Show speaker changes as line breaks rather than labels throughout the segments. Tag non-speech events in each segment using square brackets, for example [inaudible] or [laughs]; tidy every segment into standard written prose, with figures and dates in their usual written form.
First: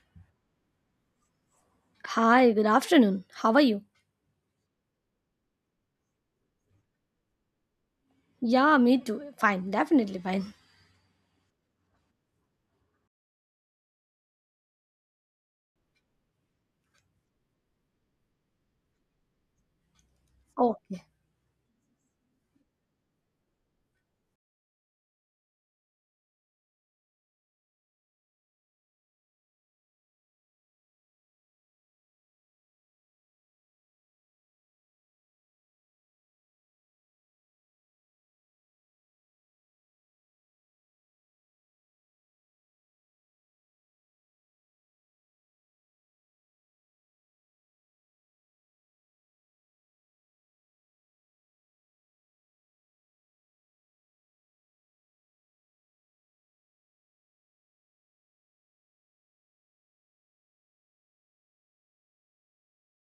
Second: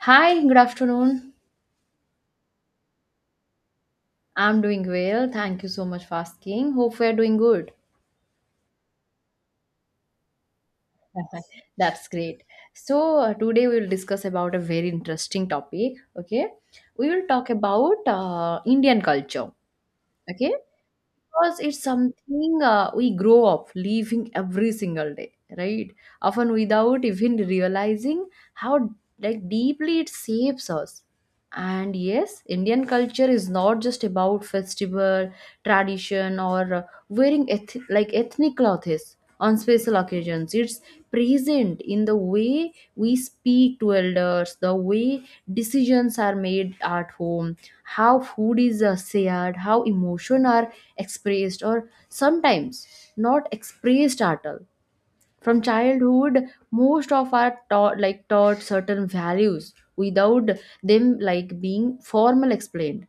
Hi, good afternoon.
Hi, good afternoon. How are you?
I'm doing well. Thank you so much for asking. Hope we're doing good.
Yeah, me too. Fine, definitely fine.
[laughs] That's great. So, today we'll discuss about a very interesting topic. Okay. We will talk about Indian culture. Okay.
Okay.
Because it's something we grow up living every single day, right? Often without even realizing how, like, deeply it shapes us. And yes, Indian culture is not just about festival, tradition, or wearing like ethnic clothes on special occasions. It's present in the way we speak to elders, the way decisions are made at home, how food is shared, how emotion are expressed, or sometimes not expressed at all. From childhood most of our taught certain values without them like being formal explained,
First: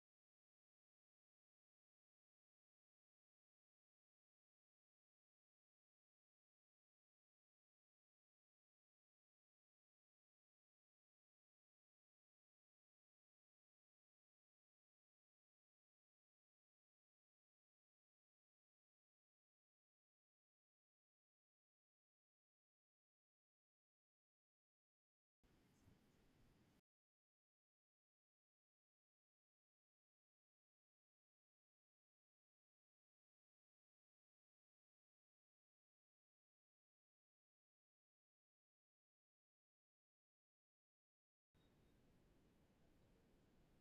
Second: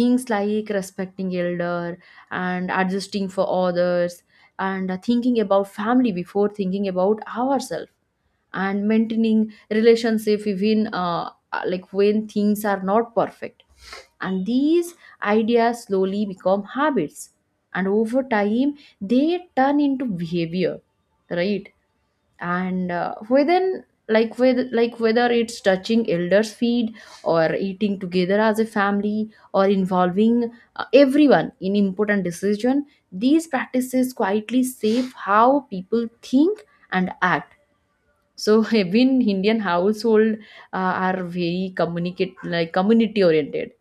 things like respecting elder and adjusting for others and thinking about family before thinking about ourselves and maintaining relationship even like when things are not perfect. And these ideas slowly become habits and over time they turn into behavior, right? And within, like, with, like, whether it's touching elders feet or eating together as a family or involving everyone in important decision, these practices quietly shape how people think and act. So [laughs] even Indian household are very communicate like community oriented.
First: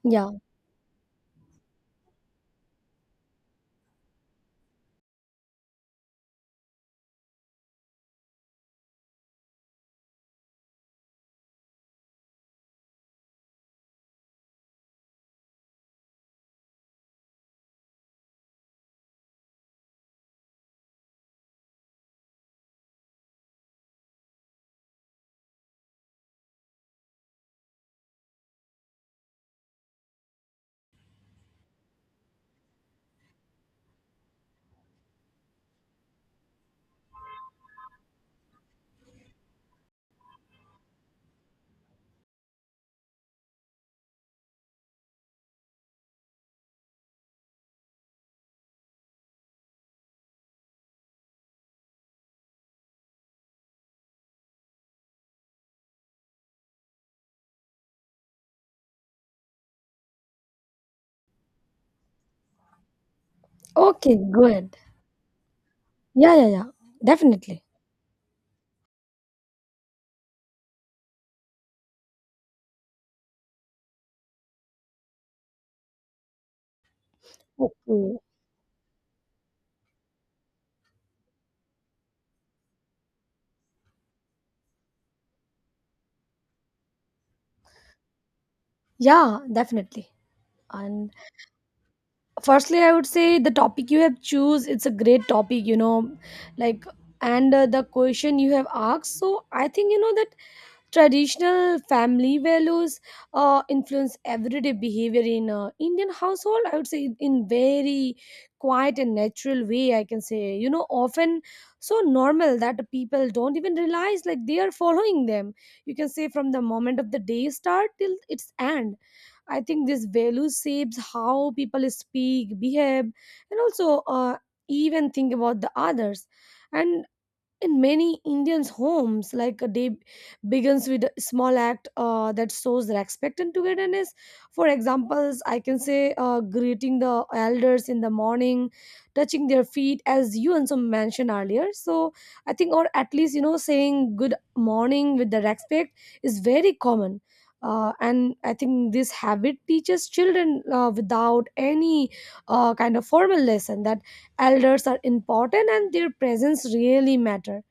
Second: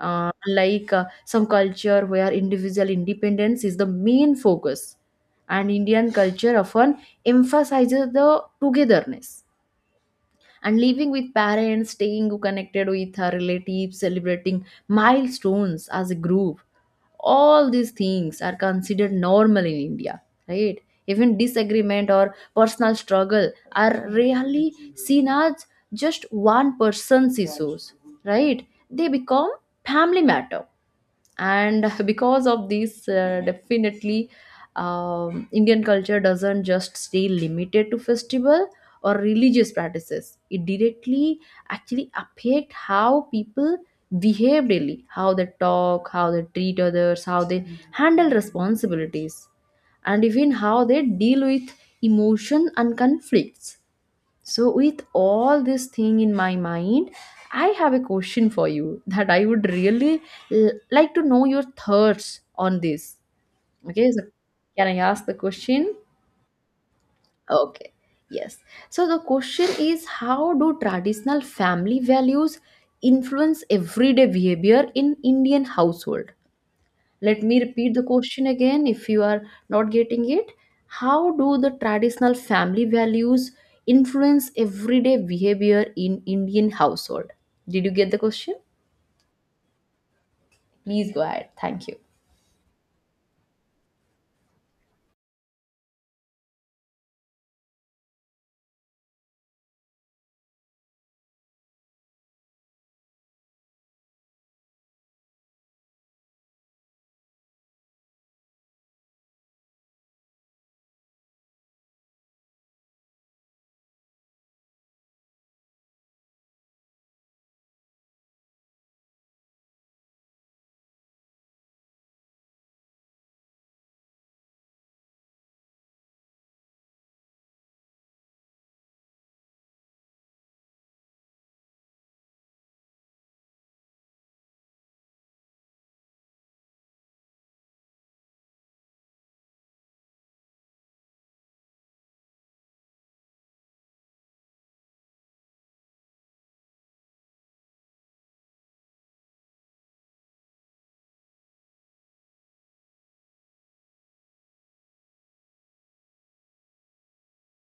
Yeah.
Like some culture where individual independence is the main focus, and Indian culture often emphasizes the togetherness and living with parents, staying connected with our relatives, celebrating milestones as a group. All these things are considered normal in India, right? Even disagreement or personal struggle are rarely seen as just one person's issues, right? They become family matter. And [laughs] because of this, definitely, Indian culture doesn't just stay limited to festival or religious practices, it directly actually affect how people behave daily, how they talk, how they treat others, how they handle responsibilities, and even how they deal with emotion and conflicts. So, with all this thing in my mind, I have a question for you that I would really like to know your thoughts on this. Okay,
Okay,
so
good.
can I ask the question?
Yeah, yeah, yeah. Definitely.
Okay, yes. So, the question is, how do traditional family values influence everyday behavior in Indian household? Let me repeat the
Okay.
question again if you are not getting it. How do the traditional family values influence everyday behavior in Indian household? Did you get the question?
Yeah, definitely.
Please
And
go ahead. Thank you.
firstly, I would say the topic you have choose, it's a great topic, you know, like and the question you have asked. So I think you know that traditional family values influence everyday behavior in Indian household. I would say in very quiet and natural way, I can say, you know, often so normal that people don't even realize, like, they are following them. You can say from the moment of the day start till its end. I think this value shapes how people speak, behave, and also even think about the others. And in many Indians' homes, like a day begins with a small act that shows respect and togetherness. For examples, I can say greeting the elders in the morning, touching their feet, as you also mentioned earlier. So I think, or at least you know, saying good morning with the respect is very common. And I think this habit teaches children without any kind of formal lesson that elders are important and their presence really matter.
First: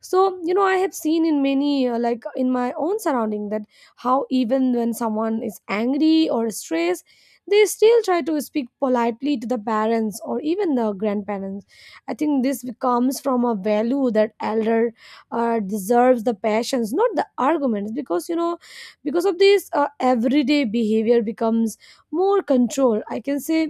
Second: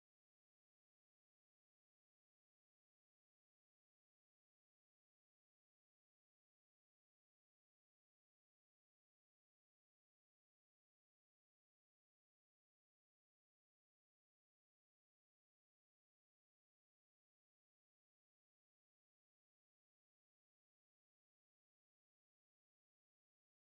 So you know, I have seen in many like in my own surrounding that how even when someone is angry or stressed, they still try to speak politely to the parents or even the grandparents. I think this comes from a value that elder deserves the passions, not the arguments. Because you know, because of this everyday behavior becomes more control, I can say.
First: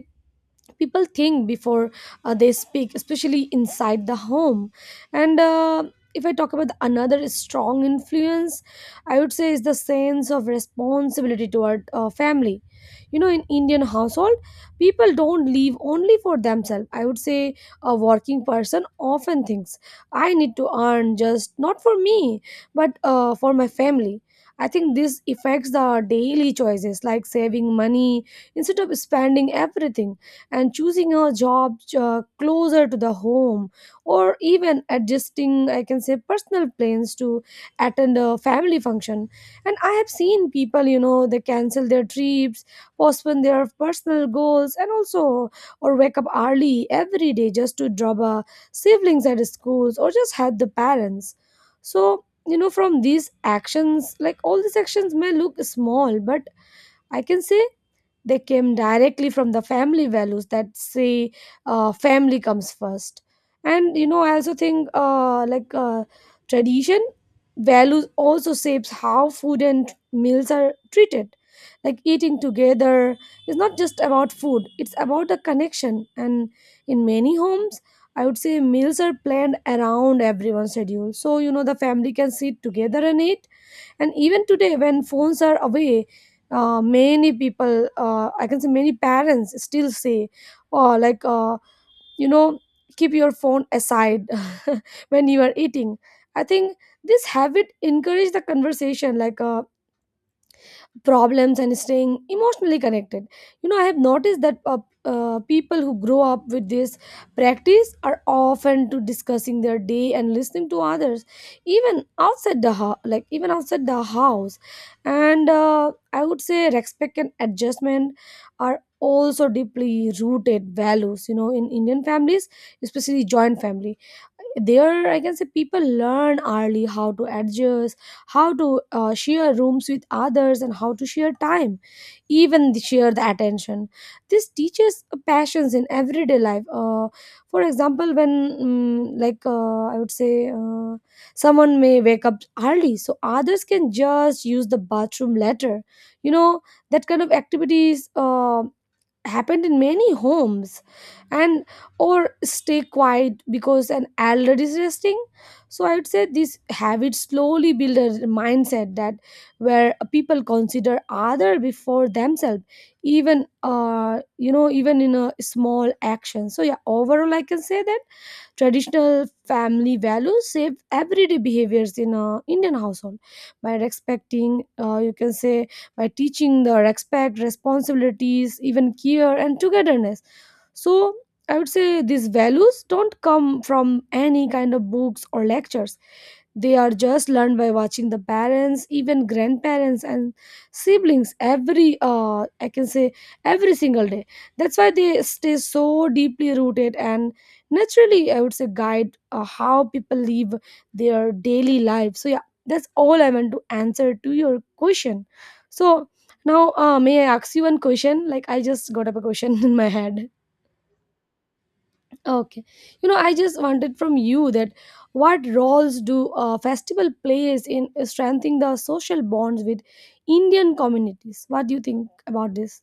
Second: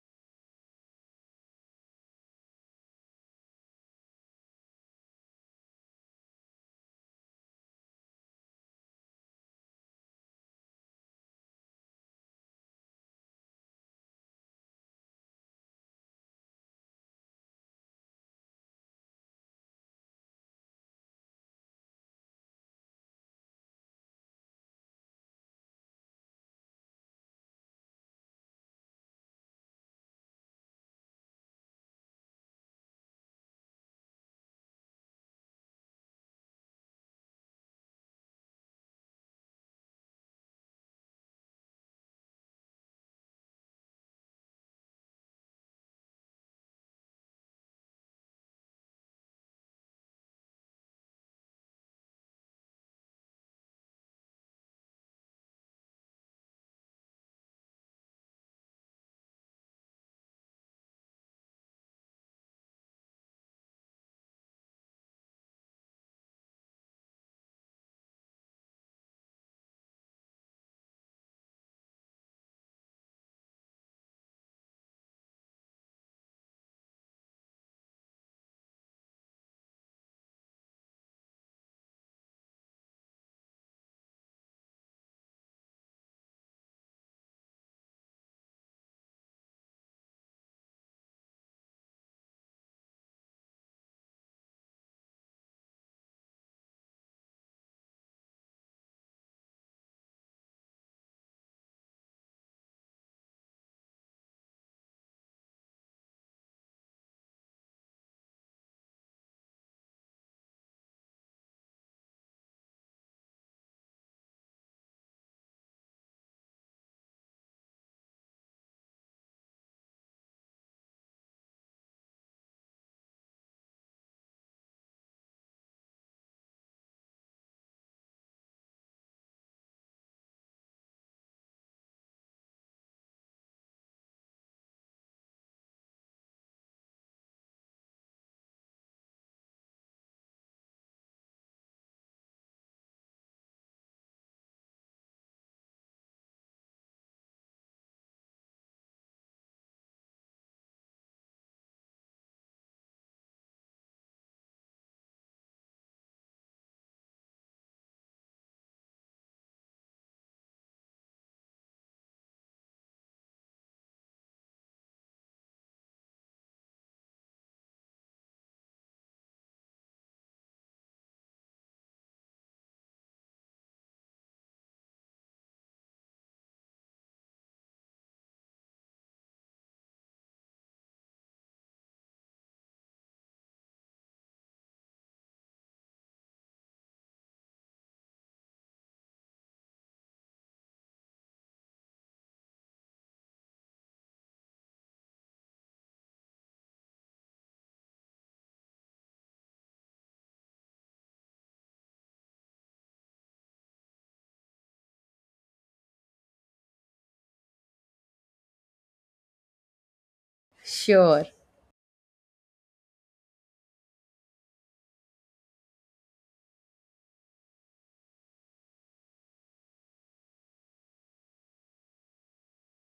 People think before they speak, especially inside the home. And if I talk about another strong influence, I would say is the sense of responsibility toward family. You know, in Indian household, people don't live only for themselves, I would say. A working person often thinks, I need to earn just not for me, but for my family. I think this affects the daily choices, like saving money instead of spending everything, and choosing a job closer to the home, or even adjusting, I can say, personal plans to attend a family function. And I have seen people, you know, they cancel their trips, postpone their personal goals, and also or wake up early every day just to drop a siblings at schools, or just help the parents. So you know, from these actions, like all these actions may look small, but I can say they came directly from the family values that say family comes first. And you know, I also think like tradition values also shapes how food and meals are treated. Like eating together is not just about food, it's about the connection. And in many homes, I would say meals are planned around everyone's schedule, so you know, the family can sit together and eat. And even today when phones are away, many people, I can say, many parents still say, oh, like you know, keep your phone aside [laughs] when you are eating. I think this habit encourage the conversation, like problems and staying emotionally connected. You know, I have noticed that people who grow up with this practice are often to discussing their day and listening to others, even outside the house, like even outside the house. And I would say respect and adjustment are also deeply rooted values, you know, in Indian families, especially joint family. There I can say people learn early how to adjust, how to share rooms with others, and how to share time, even the, share the attention. This teaches passions in everyday life, for example, when like I would say someone may wake up early so others can just use the bathroom later. You know, that kind of activities happened in many homes, and or stay quiet because an elder is resting. So I would say these habits slowly build a mindset that where people consider other before themselves, even you know, even in a small action. So yeah, overall I can say that traditional family values shape everyday behaviors in a Indian household by respecting, you can say, by teaching the respect, responsibilities, even care and togetherness. So I would say these values don't come from any kind of books or lectures. They are just learned by watching the parents, even grandparents and siblings every I can say every single day. That's why they stay so deeply rooted and naturally I would say guide how people live their daily life. So yeah, that's all I want to answer to your question. So now may I ask you one question? Like I just got up a question [laughs] in my head.
Sure.
Okay. You know, I just wanted from you that what roles do festival plays in strengthening the social bonds with Indian communities? What do you think about this?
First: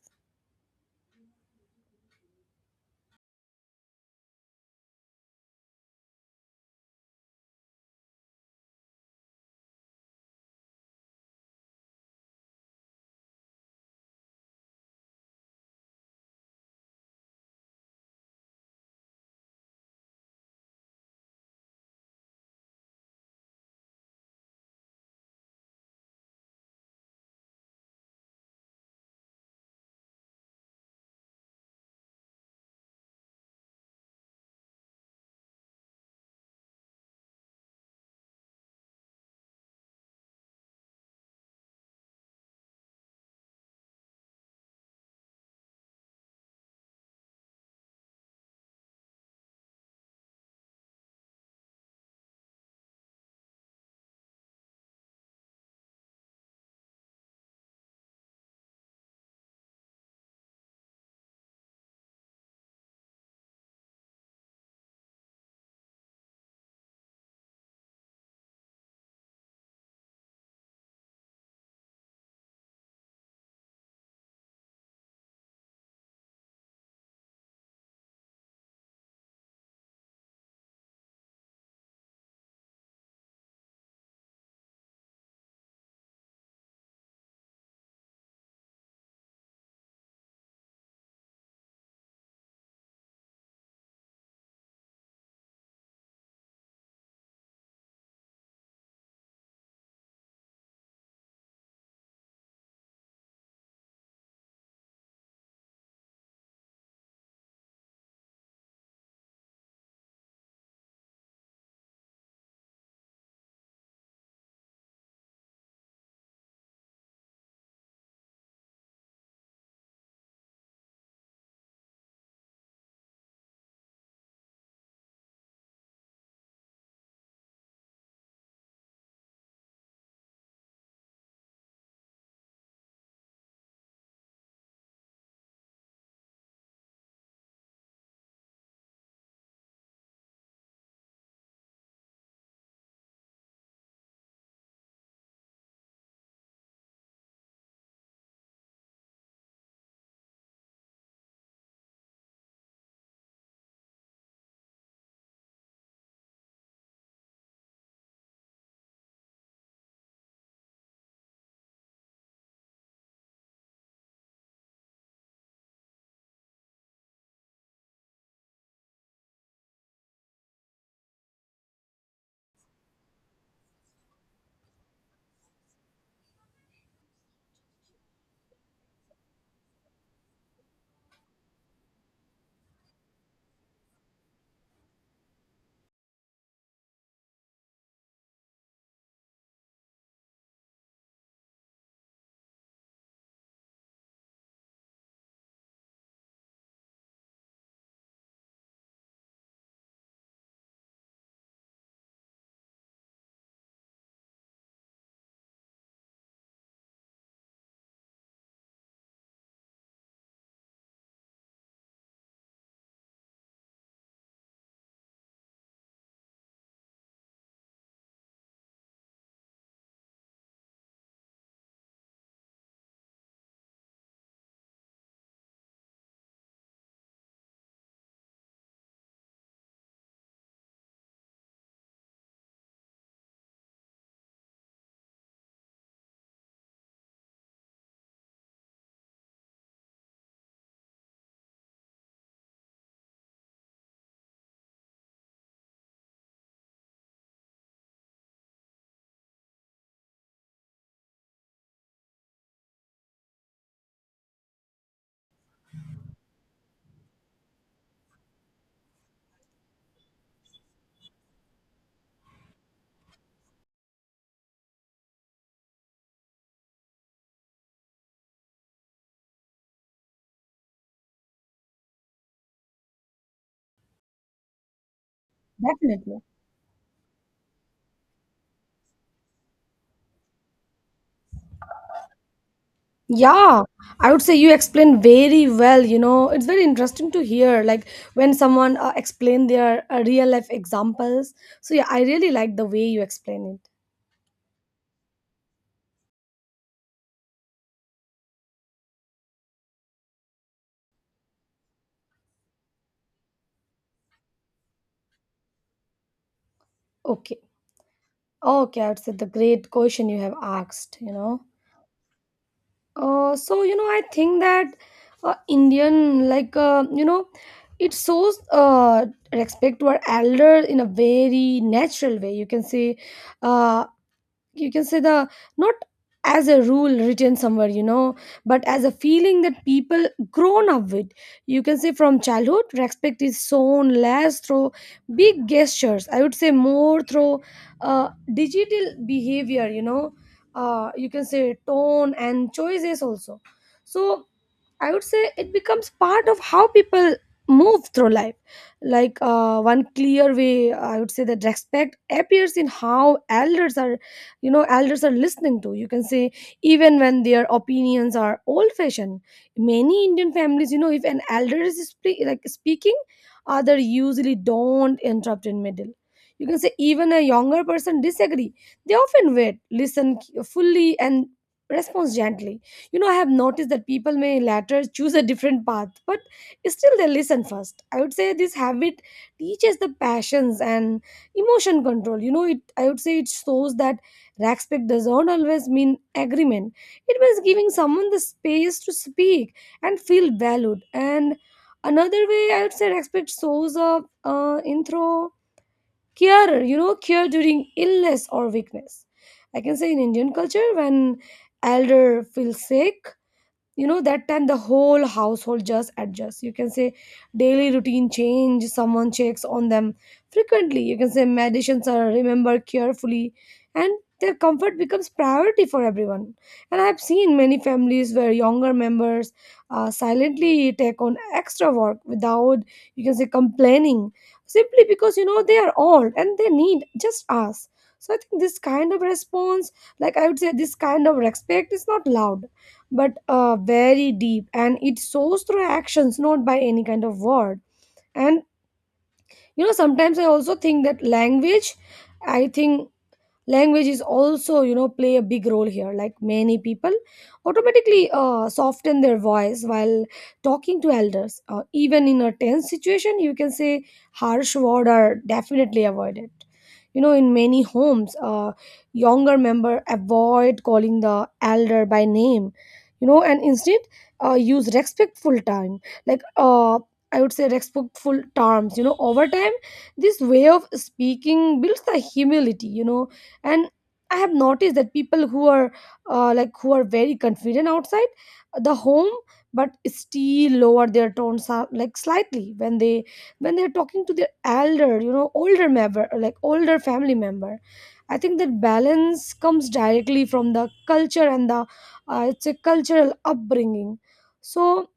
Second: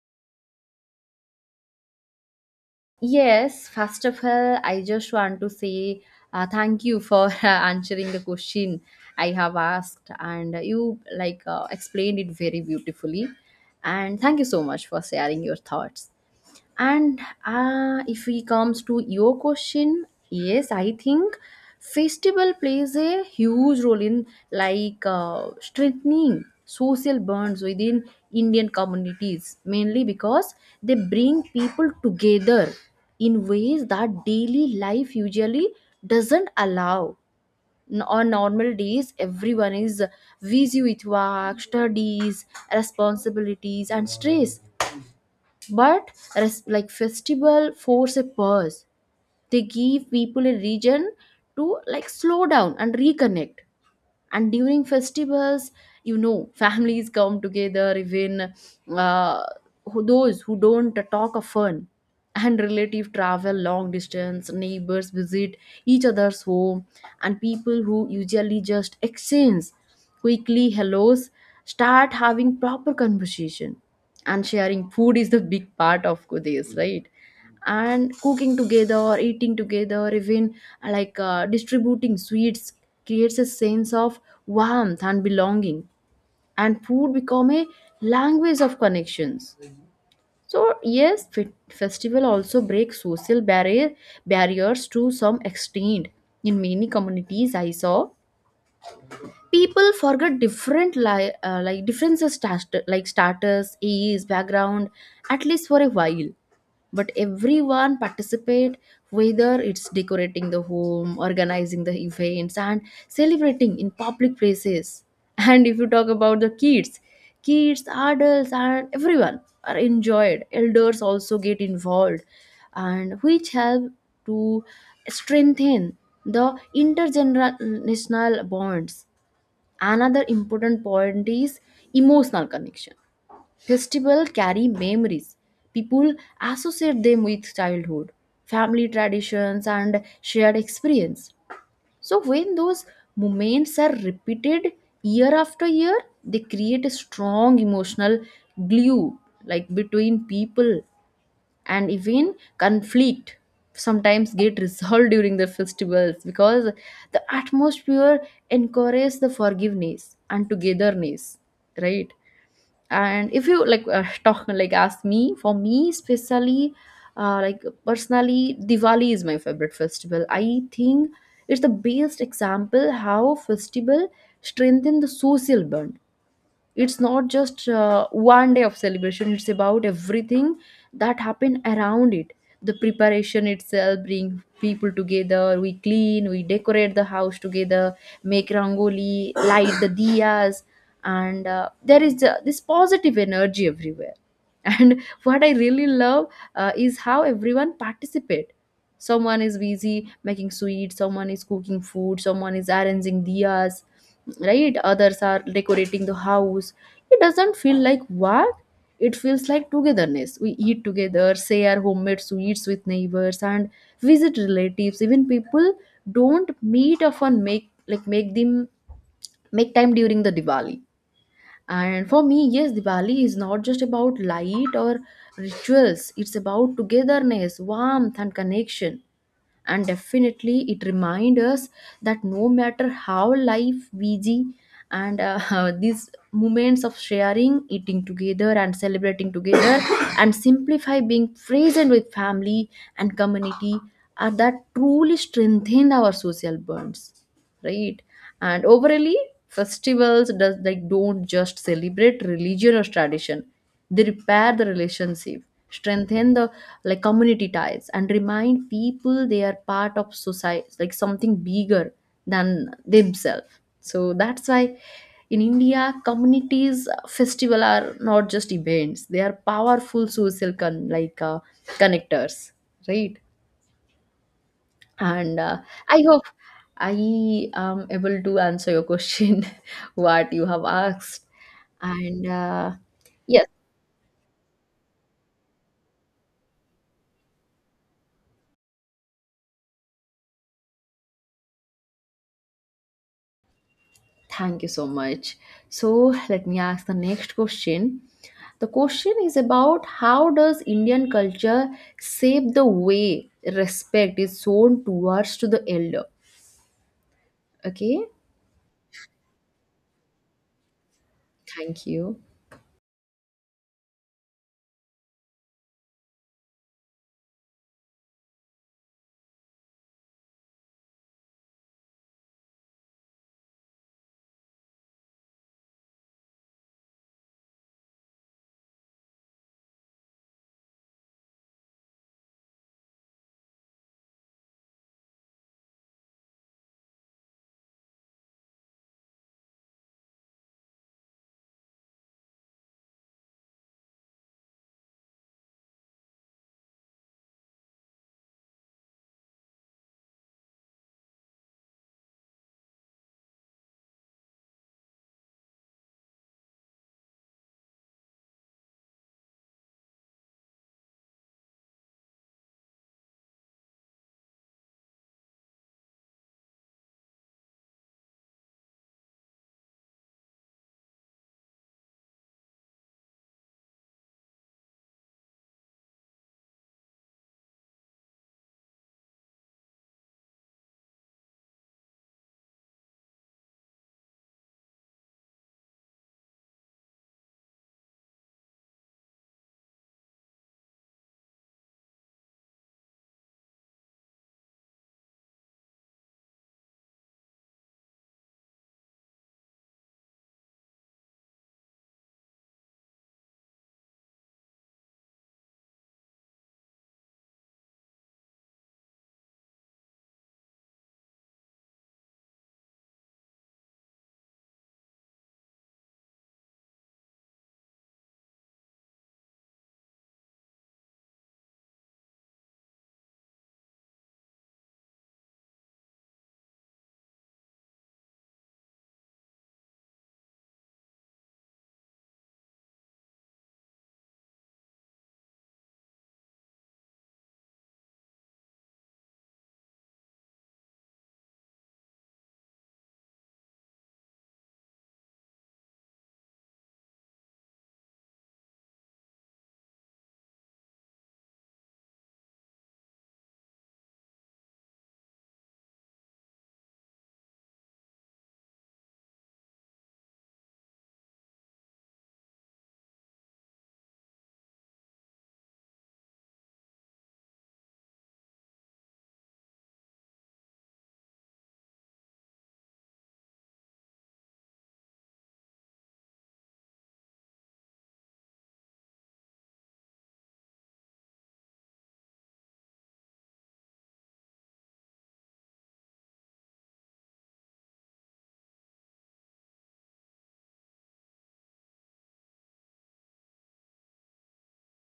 Yes, first of all, I just want to say thank you for [laughs] answering the question I have asked, and you, like, explained it very beautifully. And thank you so much for sharing your thoughts. And if we comes to your question, yes, I think festival plays a huge role in, like, strengthening social bonds within Indian communities, mainly because they bring people together in ways that daily life usually doesn't allow. On normal days, everyone is busy with work, studies, responsibilities, and stress, but like festival force a pause. They give people a reason to, like, slow down and reconnect. And during festivals, you know, families come together, even uh, those who don't talk of fun, and relative travel long distance, neighbors visit each other's home, and people who usually just exchange quickly hellos start having proper conversation. And sharing food is the big part of this, right? And cooking together or eating together or even like distributing sweets creates a sense of warmth and belonging. And food become a language of connections. So yes, festival also breaks social barriers to some extent. In many communities I saw people forget different like differences, like starters ease background, at least for a while, but everyone participate, whether it's decorating the home, organizing the events, and celebrating in public places. [laughs] And if you talk about the kids, kids, adults, and everyone are enjoyed, elders also get involved, and which help to strengthen the intergenerational bonds. Another important point is emotional connection. Festivals carry memories. People associate them with childhood, family traditions, and shared experience. So, when those moments are repeated year after year, they create a strong emotional glue, like between people. And even conflict sometimes get resolved during the festivals because the atmosphere encourages the forgiveness and togetherness, right? And if you, like, [laughs] talk, like, ask me for me, especially like personally, Diwali is my favorite festival. I think it's the best example how festival strengthen the social bond. It's not just one day of celebration, it's about everything that happened around it. The preparation itself bring people together. We clean, we decorate the house together, make rangoli, light the diyas, and there is this positive energy everywhere. [laughs] And what I really love, is how everyone participate. Someone is busy making sweets, someone is cooking food, someone is arranging diyas, right? Others are decorating the house. It doesn't feel like work. It feels like togetherness. We eat together, share homemade sweets with neighbors, and visit relatives. Even people don't meet often make time during the Diwali. And for me, yes, Diwali is not just about light or rituals. It's about togetherness, warmth, and connection. And definitely it reminds us that no matter how life busy, and [laughs] these moments of sharing, eating together, and celebrating together [coughs] and simplify being present with family and community are that truly strengthen our social bonds, right? And overally, festivals does, like, don't just celebrate religion or tradition, they repair the relationship, strengthen the, like, community ties and remind people they are part of society, like something bigger than themselves. So that's why in India communities festival are not just events, they are powerful social like connectors, right? And I
Definitely.
hope I am able to answer your question [laughs] what you have asked. And yes,
Yeah, I would say you explained very well. You know, it's very interesting to hear, like when someone explain their real life examples. So yeah, I really like the way you explain it.
thank you so much. So let me ask the next question. The question is about, how does Indian culture shape the way respect is shown towards to the elder?
Okay,
Okay,
okay, I would say the great question you have asked. You know.
thank you.
So you know, I think that Indian, like you know, it shows respect to our elder in a very natural way. Uh, you can say the, not as a rule written somewhere, you know, but as a feeling that people grown up with. You can say from childhood, respect is shown less through big gestures, I would say more through digital behavior, you know, you can say tone and choices also. So I would say it becomes part of how people move through life. Like one clear way, I would say that respect appears in how elders are, you know, elders are listening to. You can say even when their opinions are old-fashioned. Many Indian families, you know, if an elder is speaking, other usually don't interrupt in middle. You can say even a younger person disagree. They often wait, listen fully, and responds gently. You know, I have noticed that people may later choose a different path, but still they listen first. I would say this habit teaches the passions and emotion control. You know, it I would say it shows that respect does not always mean agreement. It means giving someone the space to speak and feel valued. And another way I would say respect shows up in through care. You know, care during illness or weakness. I can say in Indian culture, when elder feels sick, you know, that time the whole household just adjusts. You can say daily routine change, someone checks on them frequently, you can say medicines are remembered carefully, and their comfort becomes priority for everyone. And I have seen many families where younger members silently take on extra work without, you can say, complaining, simply because you know, they are old and they need just us. So I think this kind of response, like I would say this kind of respect is not loud, but very deep, and it shows through actions, not by any kind of word. And you know, sometimes I also think that language, I think language is also, you know, play a big role here. Like many people automatically soften their voice while talking to elders, even in a tense situation. You can say harsh words are definitely avoided. You know, in many homes, younger member avoid calling the elder by name, you know, and instead use respectful time, like I would say respectful terms. You know, over time this way of speaking builds the humility, you know. And I have noticed that people who are like, who are very confident outside the home, but still lower their tones like slightly when they're talking to their elder, you know, older member like older family member. I think that balance comes directly from the culture and the it's a cultural upbringing. So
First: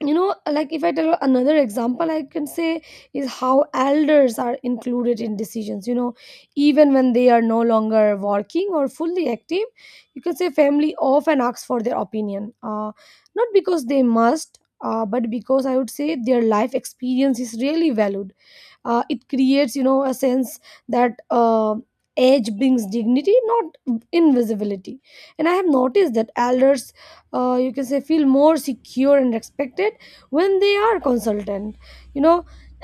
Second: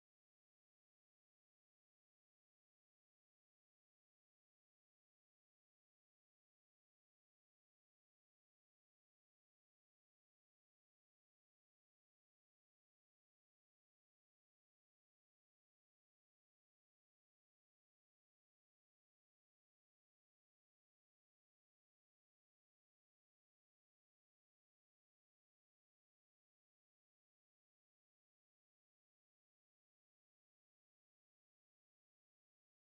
you know, like if I tell another example, I can say is how elders are included in decisions, you know, even when they are no longer working or fully active. You can say family often asks for their opinion, not because they must, but because I would say their life experience is really valued. It creates, you know, a sense that age brings dignity, not invisibility. And I have noticed that elders, you can say, feel more secure and respected when they are consultant, you know,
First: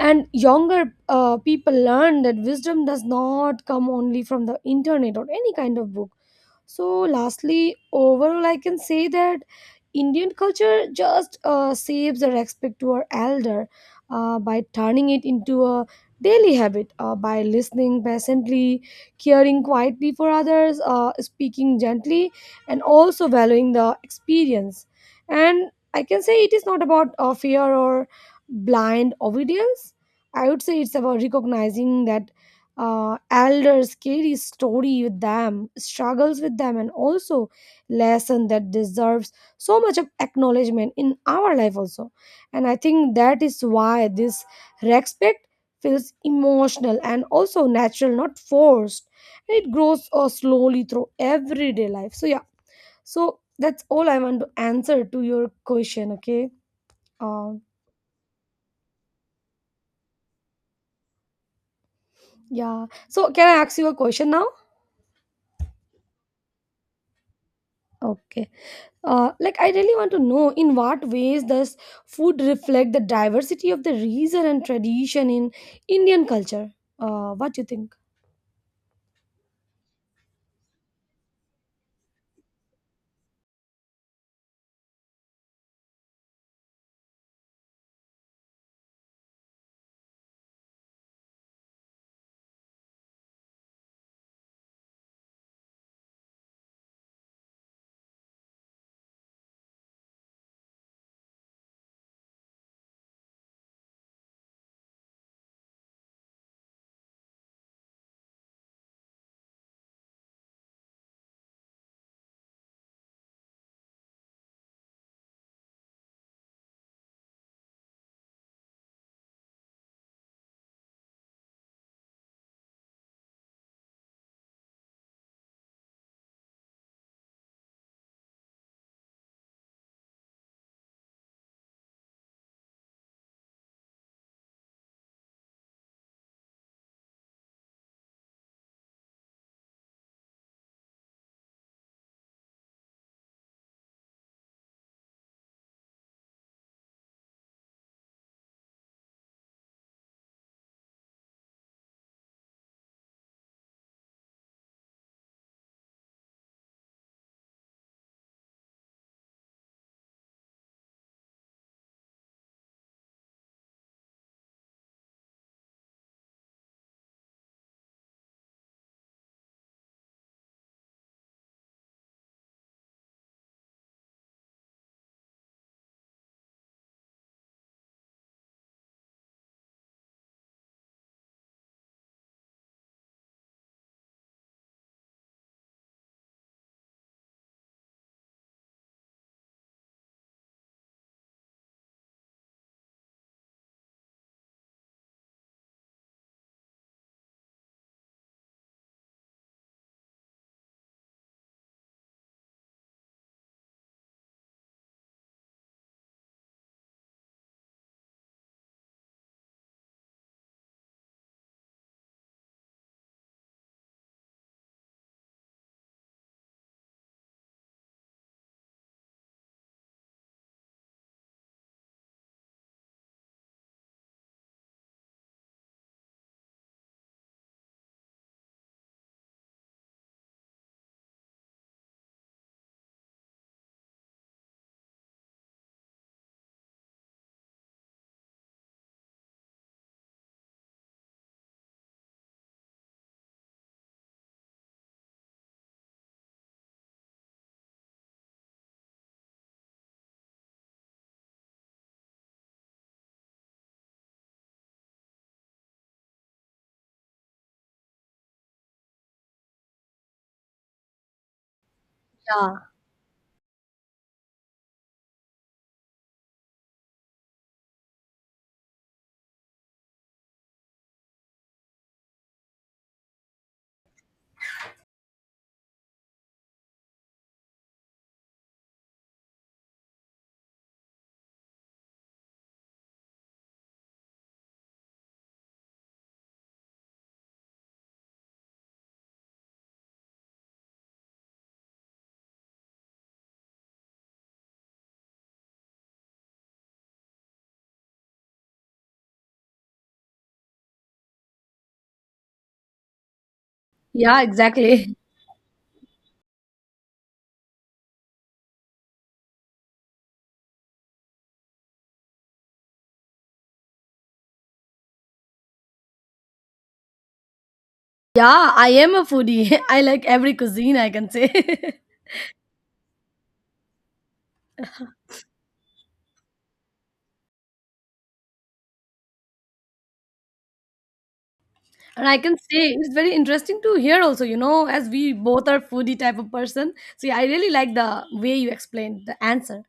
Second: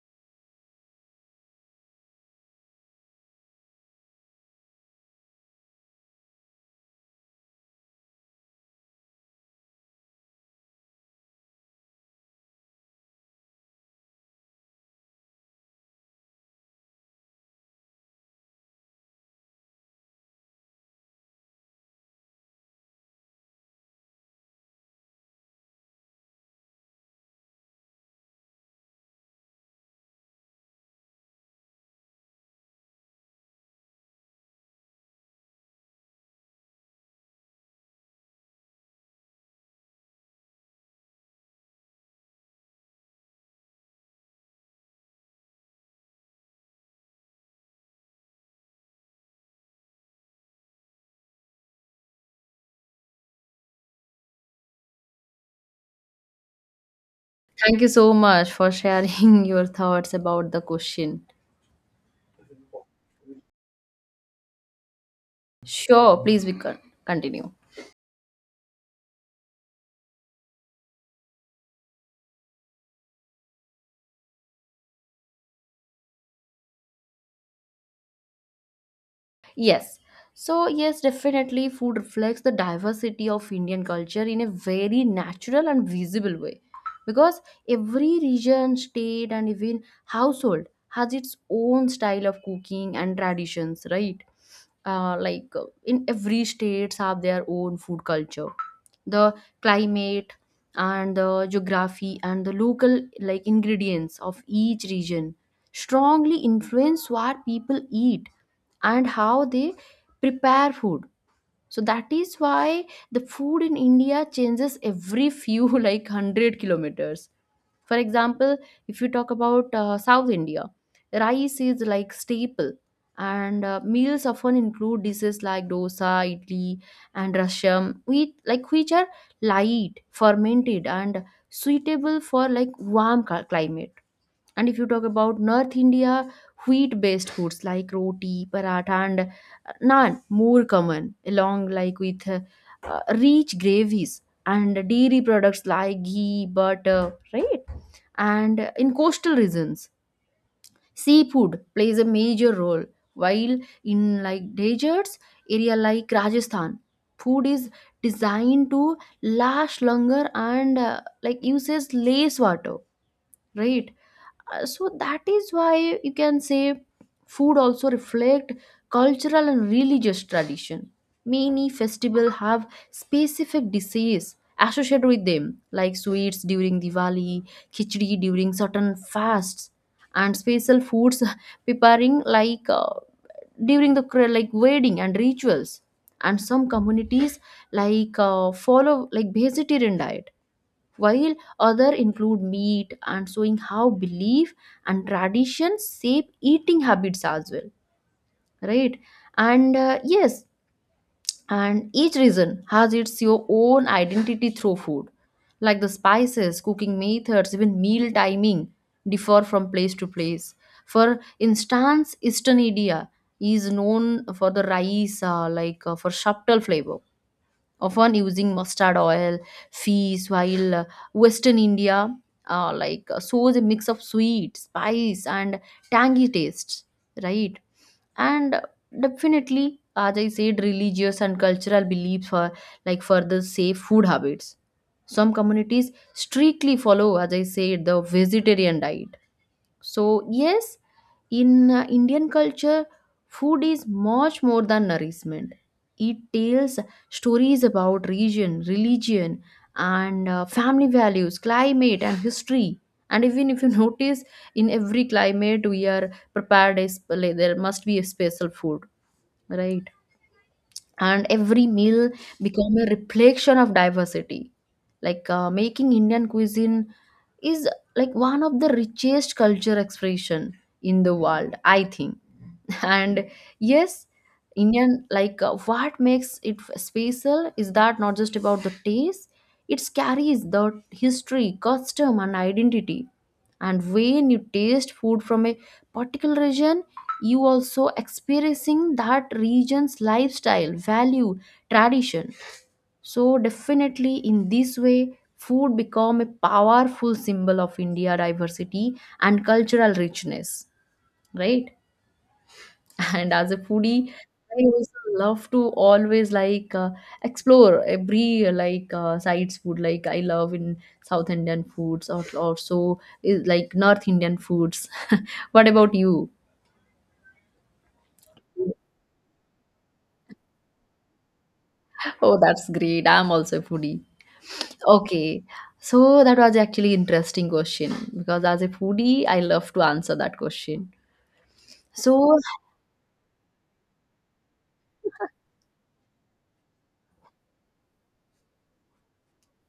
and younger people learn that wisdom does not come only from the internet or any kind of book. So, lastly, overall, I can say that Indian culture just saves the respect to our elder by turning it into a daily habit by listening patiently, caring quietly for others, speaking gently, and also valuing the experience. And I can say it is not about fear or blind obedience. I would say it's about recognizing that elders carry story with them, struggles with them, and also lesson that deserves so much of acknowledgement in our life also. And I think that is why this respect feels emotional and also natural, not forced. It grows slowly through everyday life, so yeah, so that's all I want to answer to your question. Okay. um
Thank you so much for sharing [laughs] your thoughts about the question.
yeah, so can I ask you a question now?
Sure, please, we can continue.
Okay. Like, I really want to know, in what ways does food reflect the diversity of the region and tradition in Indian culture? What do you think?
Yes. So, yes, definitely food reflects the diversity of Indian culture in a very natural and visible way. Because every region, state, and even household has its own style of cooking and traditions, right? Like in every states have their own food culture. The climate and the geography and the local, like, ingredients of each region strongly influence what people eat and how they prepare food. So that is why the food in India changes every few [laughs] like 100 kilometers. For example, if you talk about South India, rice is like staple, and meals often include dishes like dosa, idli, and rasham, which, are light, fermented, and suitable for like warm climate. And if you talk about North India, wheat based foods like roti, paratha, and naan more common, along, like, with rich gravies and dairy products like ghee, butter, right? And in coastal regions, seafood plays a major role, while in, like, deserts area like Rajasthan, food is designed to last longer and like uses less water, right? So that is why you can say food also reflect cultural and religious tradition. Many festival have specific dishes associated with them, like sweets during Diwali, khichdi during certain fasts, and special foods [laughs] preparing like during the like wedding and rituals. And some communities, like, follow like vegetarian diet while other include meat, and showing how belief and traditions shape eating habits as well, right? And yes, and each region has its your own identity through food. Like the spices, cooking methods, even meal timing differ from place to place. For instance, eastern India is known for the rice, like for subtle flavor, often using mustard oil, fish, while western India like shows a mix of sweet, spice, and tangy tastes, right? And definitely, as I said, religious and cultural beliefs for, like, further safe food habits. Some communities strictly follow, as I said, the vegetarian diet. So, yes, in Indian culture, food is much more than nourishment. It tells stories about region, religion, and family values, climate, and history. And even if you [laughs] notice, in every climate, we are prepared, a like, there must be a special food, right? And every meal
Yeah,
become a reflection of diversity. Making Indian cuisine is like one of the richest culture expression in the world, I think. [laughs] And yes, Indian, what makes it special is that not just about the taste. It carries the history, custom and identity. And when you taste food from a particular region, you also experiencing that region's lifestyle, value, tradition. So definitely, in this way, food become a powerful symbol of India diversity and cultural richness, right? [laughs] And as a foodie,
yeah,
I
exactly. [laughs]
also love to always explore every sides food. Like, I love in South Indian foods or also is like North Indian foods. [laughs] What about you?
Yeah, I am a foodie. [laughs] I like every cuisine, I can say. [laughs]
Oh, that's great. I'm also a foodie. Okay. So that was actually interesting question, because as a foodie, I love to answer that question.
And I
So
can say it's very interesting to hear also, you know, as we both are foodie type of person. So yeah, I really like the way you explained the answer.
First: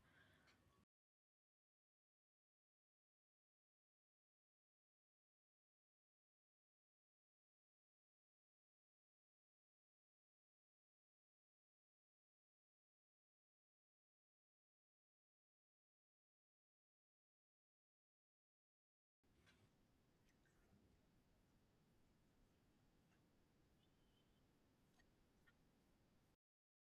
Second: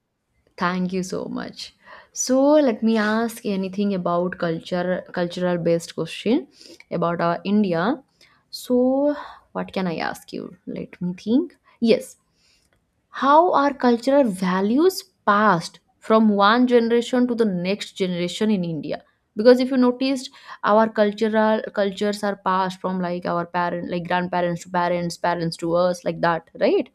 thank you so much. So let me ask anything about culture, cultural based question about our India. So what can I ask you? Let me think. Yes. How are cultural values passed from one generation to the next generation in India? Because if you noticed, our cultural cultures are passed from like our parent, like grandparents to parents, parents to us, like that, right?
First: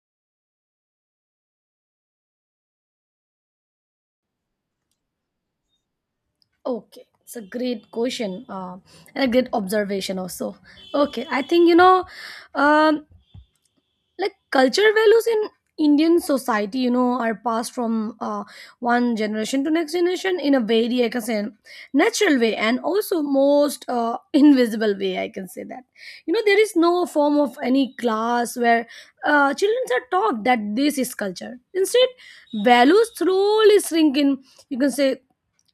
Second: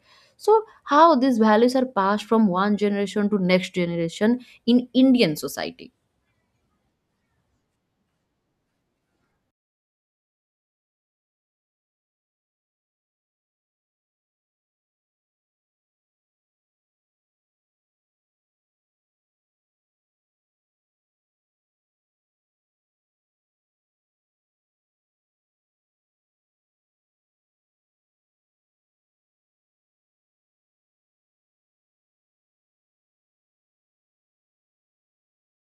So how these values are passed from one generation to next generation in Indian society?
Okay, it's a great question and a great observation also. Okay, I think, you know, um, like culture values in indian society, you know, are passed from one generation to next generation in a very, I can say, natural way, and also most [laughs] invisible way, I can say that. You know, there is no form of any class where children are taught that this is culture. Instead, values slowly shrink in, you can say,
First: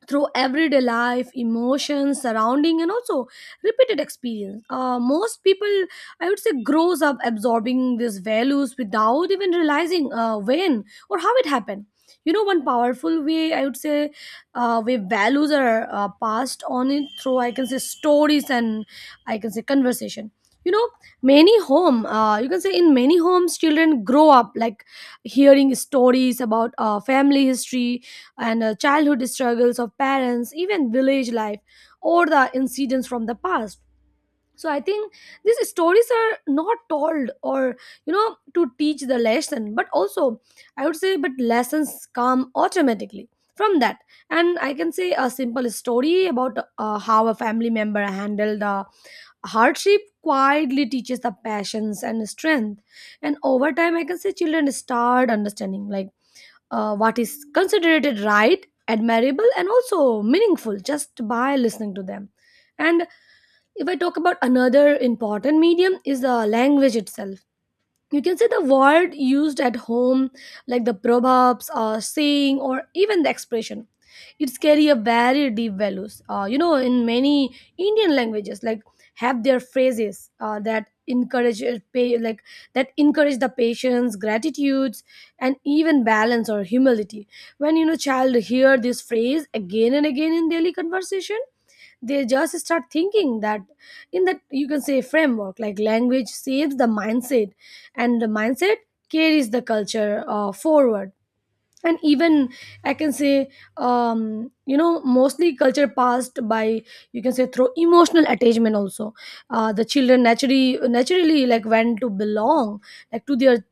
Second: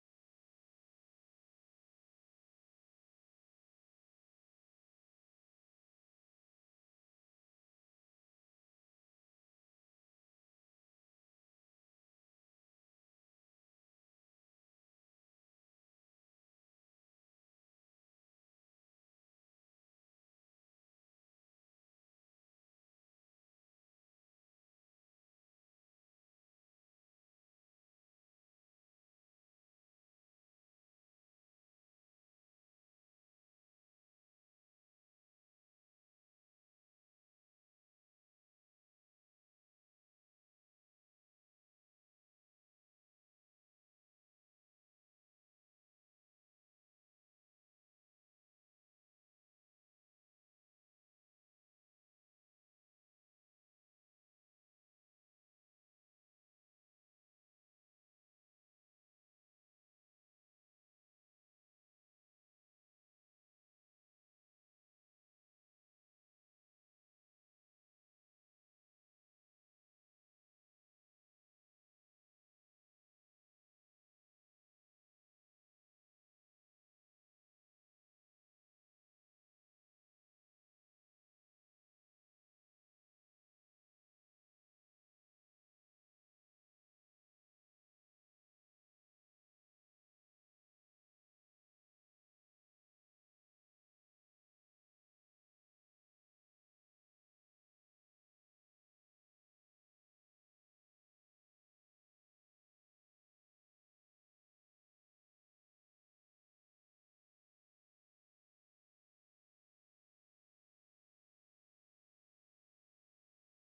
through everyday life, emotions, surrounding, and also repeated experience. Most people, I would say, grows up absorbing these values without even realizing when or how it happened. You know, one powerful way, I would say, way values are passed on, it through, I can say, stories and, I can say, conversation. You know, many home, you can say, in many homes, children grow up like hearing stories about family history and childhood struggles of parents, even village life, or the incidents from the past. So I think these stories are not told or, you know, to teach the lesson, but also, I would say, but lessons come automatically from that. And I can say a simple story about how a family member handled the hardship quietly teaches the passions and strength. And over time, I can say children start understanding like what is considered right, admirable, and also meaningful just by listening to them. And if I talk about another important medium is the language itself. You can see the word used at home, like the proverbs or saying or even the expression, it's carry a very deep values, you know, in many indian languages like have their phrases that encourage like that encourage the patience, gratitudes, and even balance or humility. When, you know, child hear this phrase again and again in daily conversation, they just start thinking that, in that you can say framework, like language saves the mindset, and the mindset carries the culture forward. And even, I can say, you know, mostly culture passed by, you can say, through emotional attachment also. The children naturally like went to belong like to their,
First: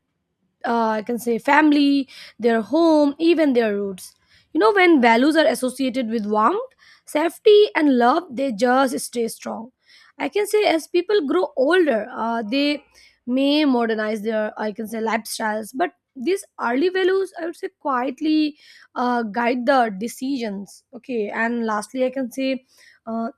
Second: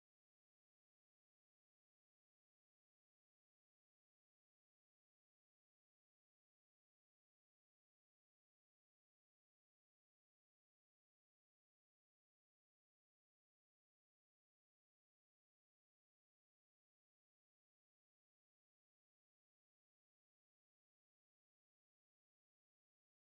I can say, family, their home, even their roots. You know, when values are associated with warmth, safety, and love, they just stay strong. I can say as people grow older, they may modernize their, I can say, lifestyles, but these early values, I would say, quietly guide the decisions. Okay, and lastly, I can say uh,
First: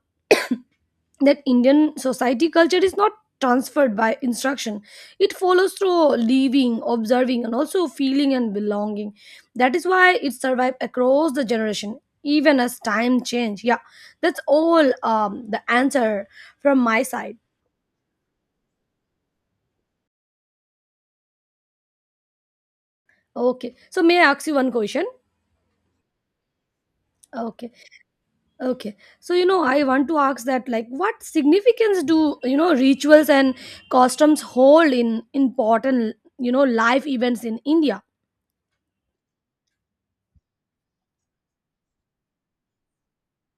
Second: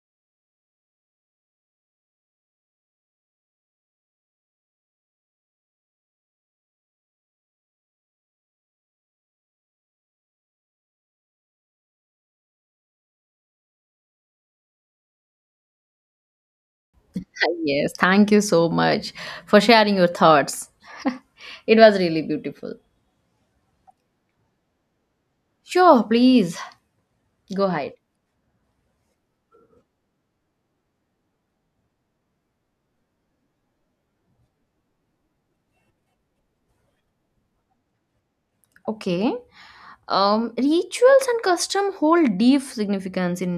that Indian society culture is not transferred by instruction. It follows through living, observing, and also feeling and belonging. That is why it survived across the generation, even as time change. Yeah, that's all, the answer from my side.
Yes, thank you so much for sharing your thoughts. It was really beautiful.
Okay, so may I ask you one question?
Sure, please, go
Okay,
ahead.
okay. So, you know, I want to ask that, like, what significance do you know rituals and customs hold in important, you know, life events in India?
Okay. Rituals and custom hold deep significance in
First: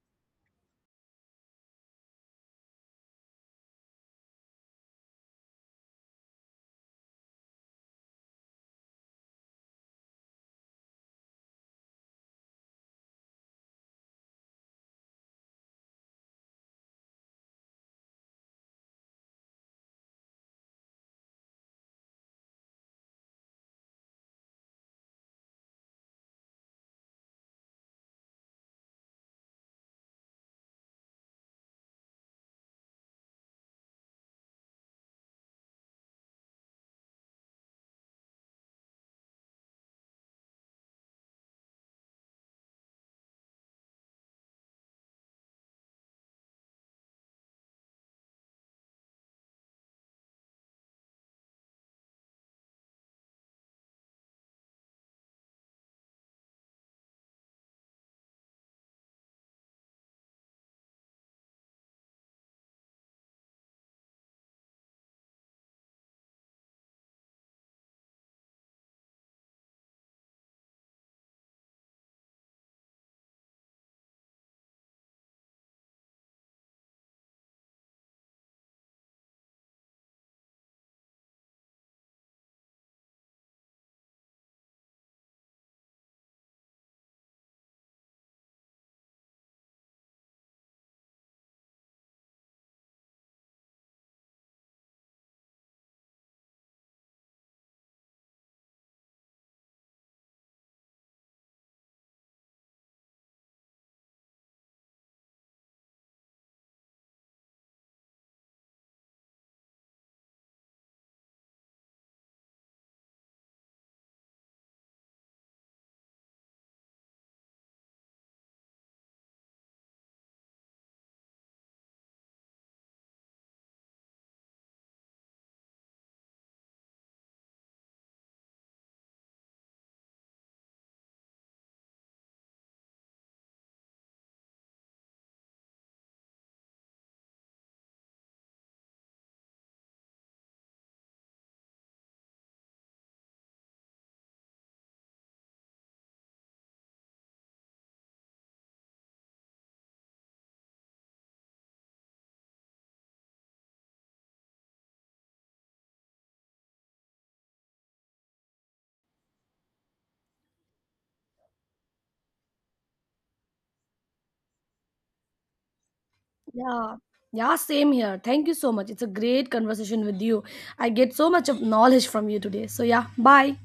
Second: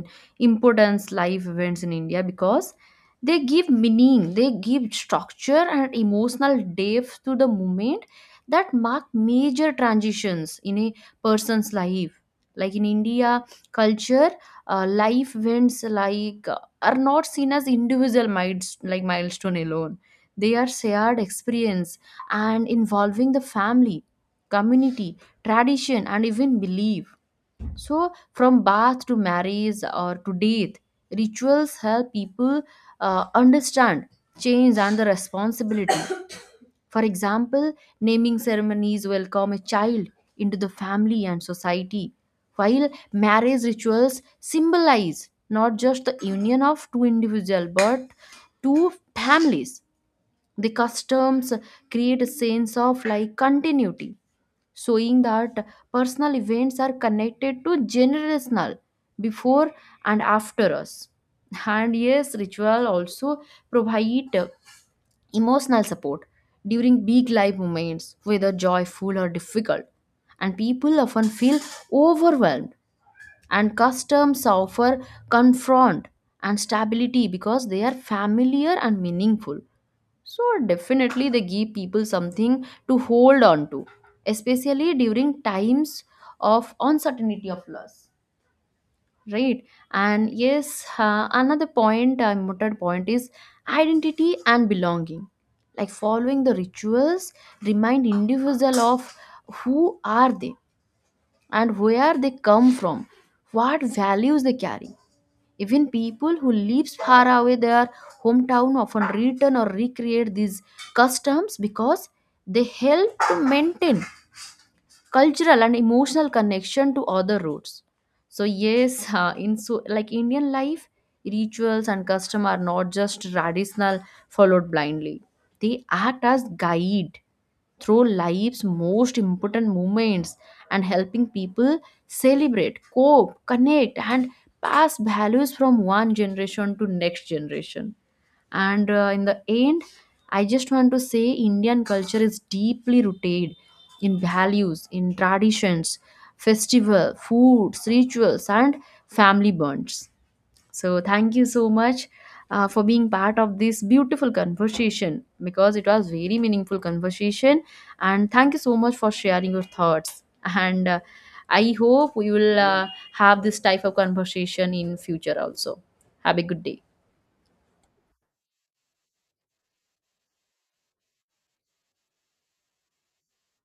importance life events in India, because they give meaning, they give structure and emotional depth to the moment that mark major transitions in a person's life. Like in India culture, life events are not seen as individual milestone alone. They are shared experience and involving the family, community, tradition and even belief. So from birth to marriage or to death, rituals help people understand change and the responsibility. [coughs] For example, naming ceremonies welcome a child into the family and society, while marriage rituals symbolize not just the union of two individuals, but two families. The customs create a sense of like continuity, showing that personal events are connected to generational before and after us. And yes, ritual also provide emotional support during big life moments, whether joyful or difficult. And people often feel overwhelmed, and customs offer confront and stability because they are familiar and meaningful. So definitely they give people something to hold on to, especially during times of uncertainty, of loss, right? And yes, another point, important point is identity and belonging. Like following the rituals remind individual of who are they and where they come from, what values they carry. Even people who live far away their hometown often return or recreate these customs, because they help to maintain cultural and emotional connection to other roots. So yes, in so like Indian life, rituals and custom are not just traditional followed blindly. They act as guide through life's most important moments and helping people celebrate, cope, connect, and pass values from one generation to next generation. And in the end, I just want to say Indian culture is deeply rooted in values, in traditions, festival, foods, rituals and family bonds. So thank you so much for being part of this beautiful conversation, because it was very meaningful conversation. And thank you so much for sharing your thoughts. And I hope we will have this type of conversation in future also. Have a good day.
Yeah. Yeah, same here. Thank you so much. It's a great conversation with you. I get so much of knowledge from you today. So yeah, bye.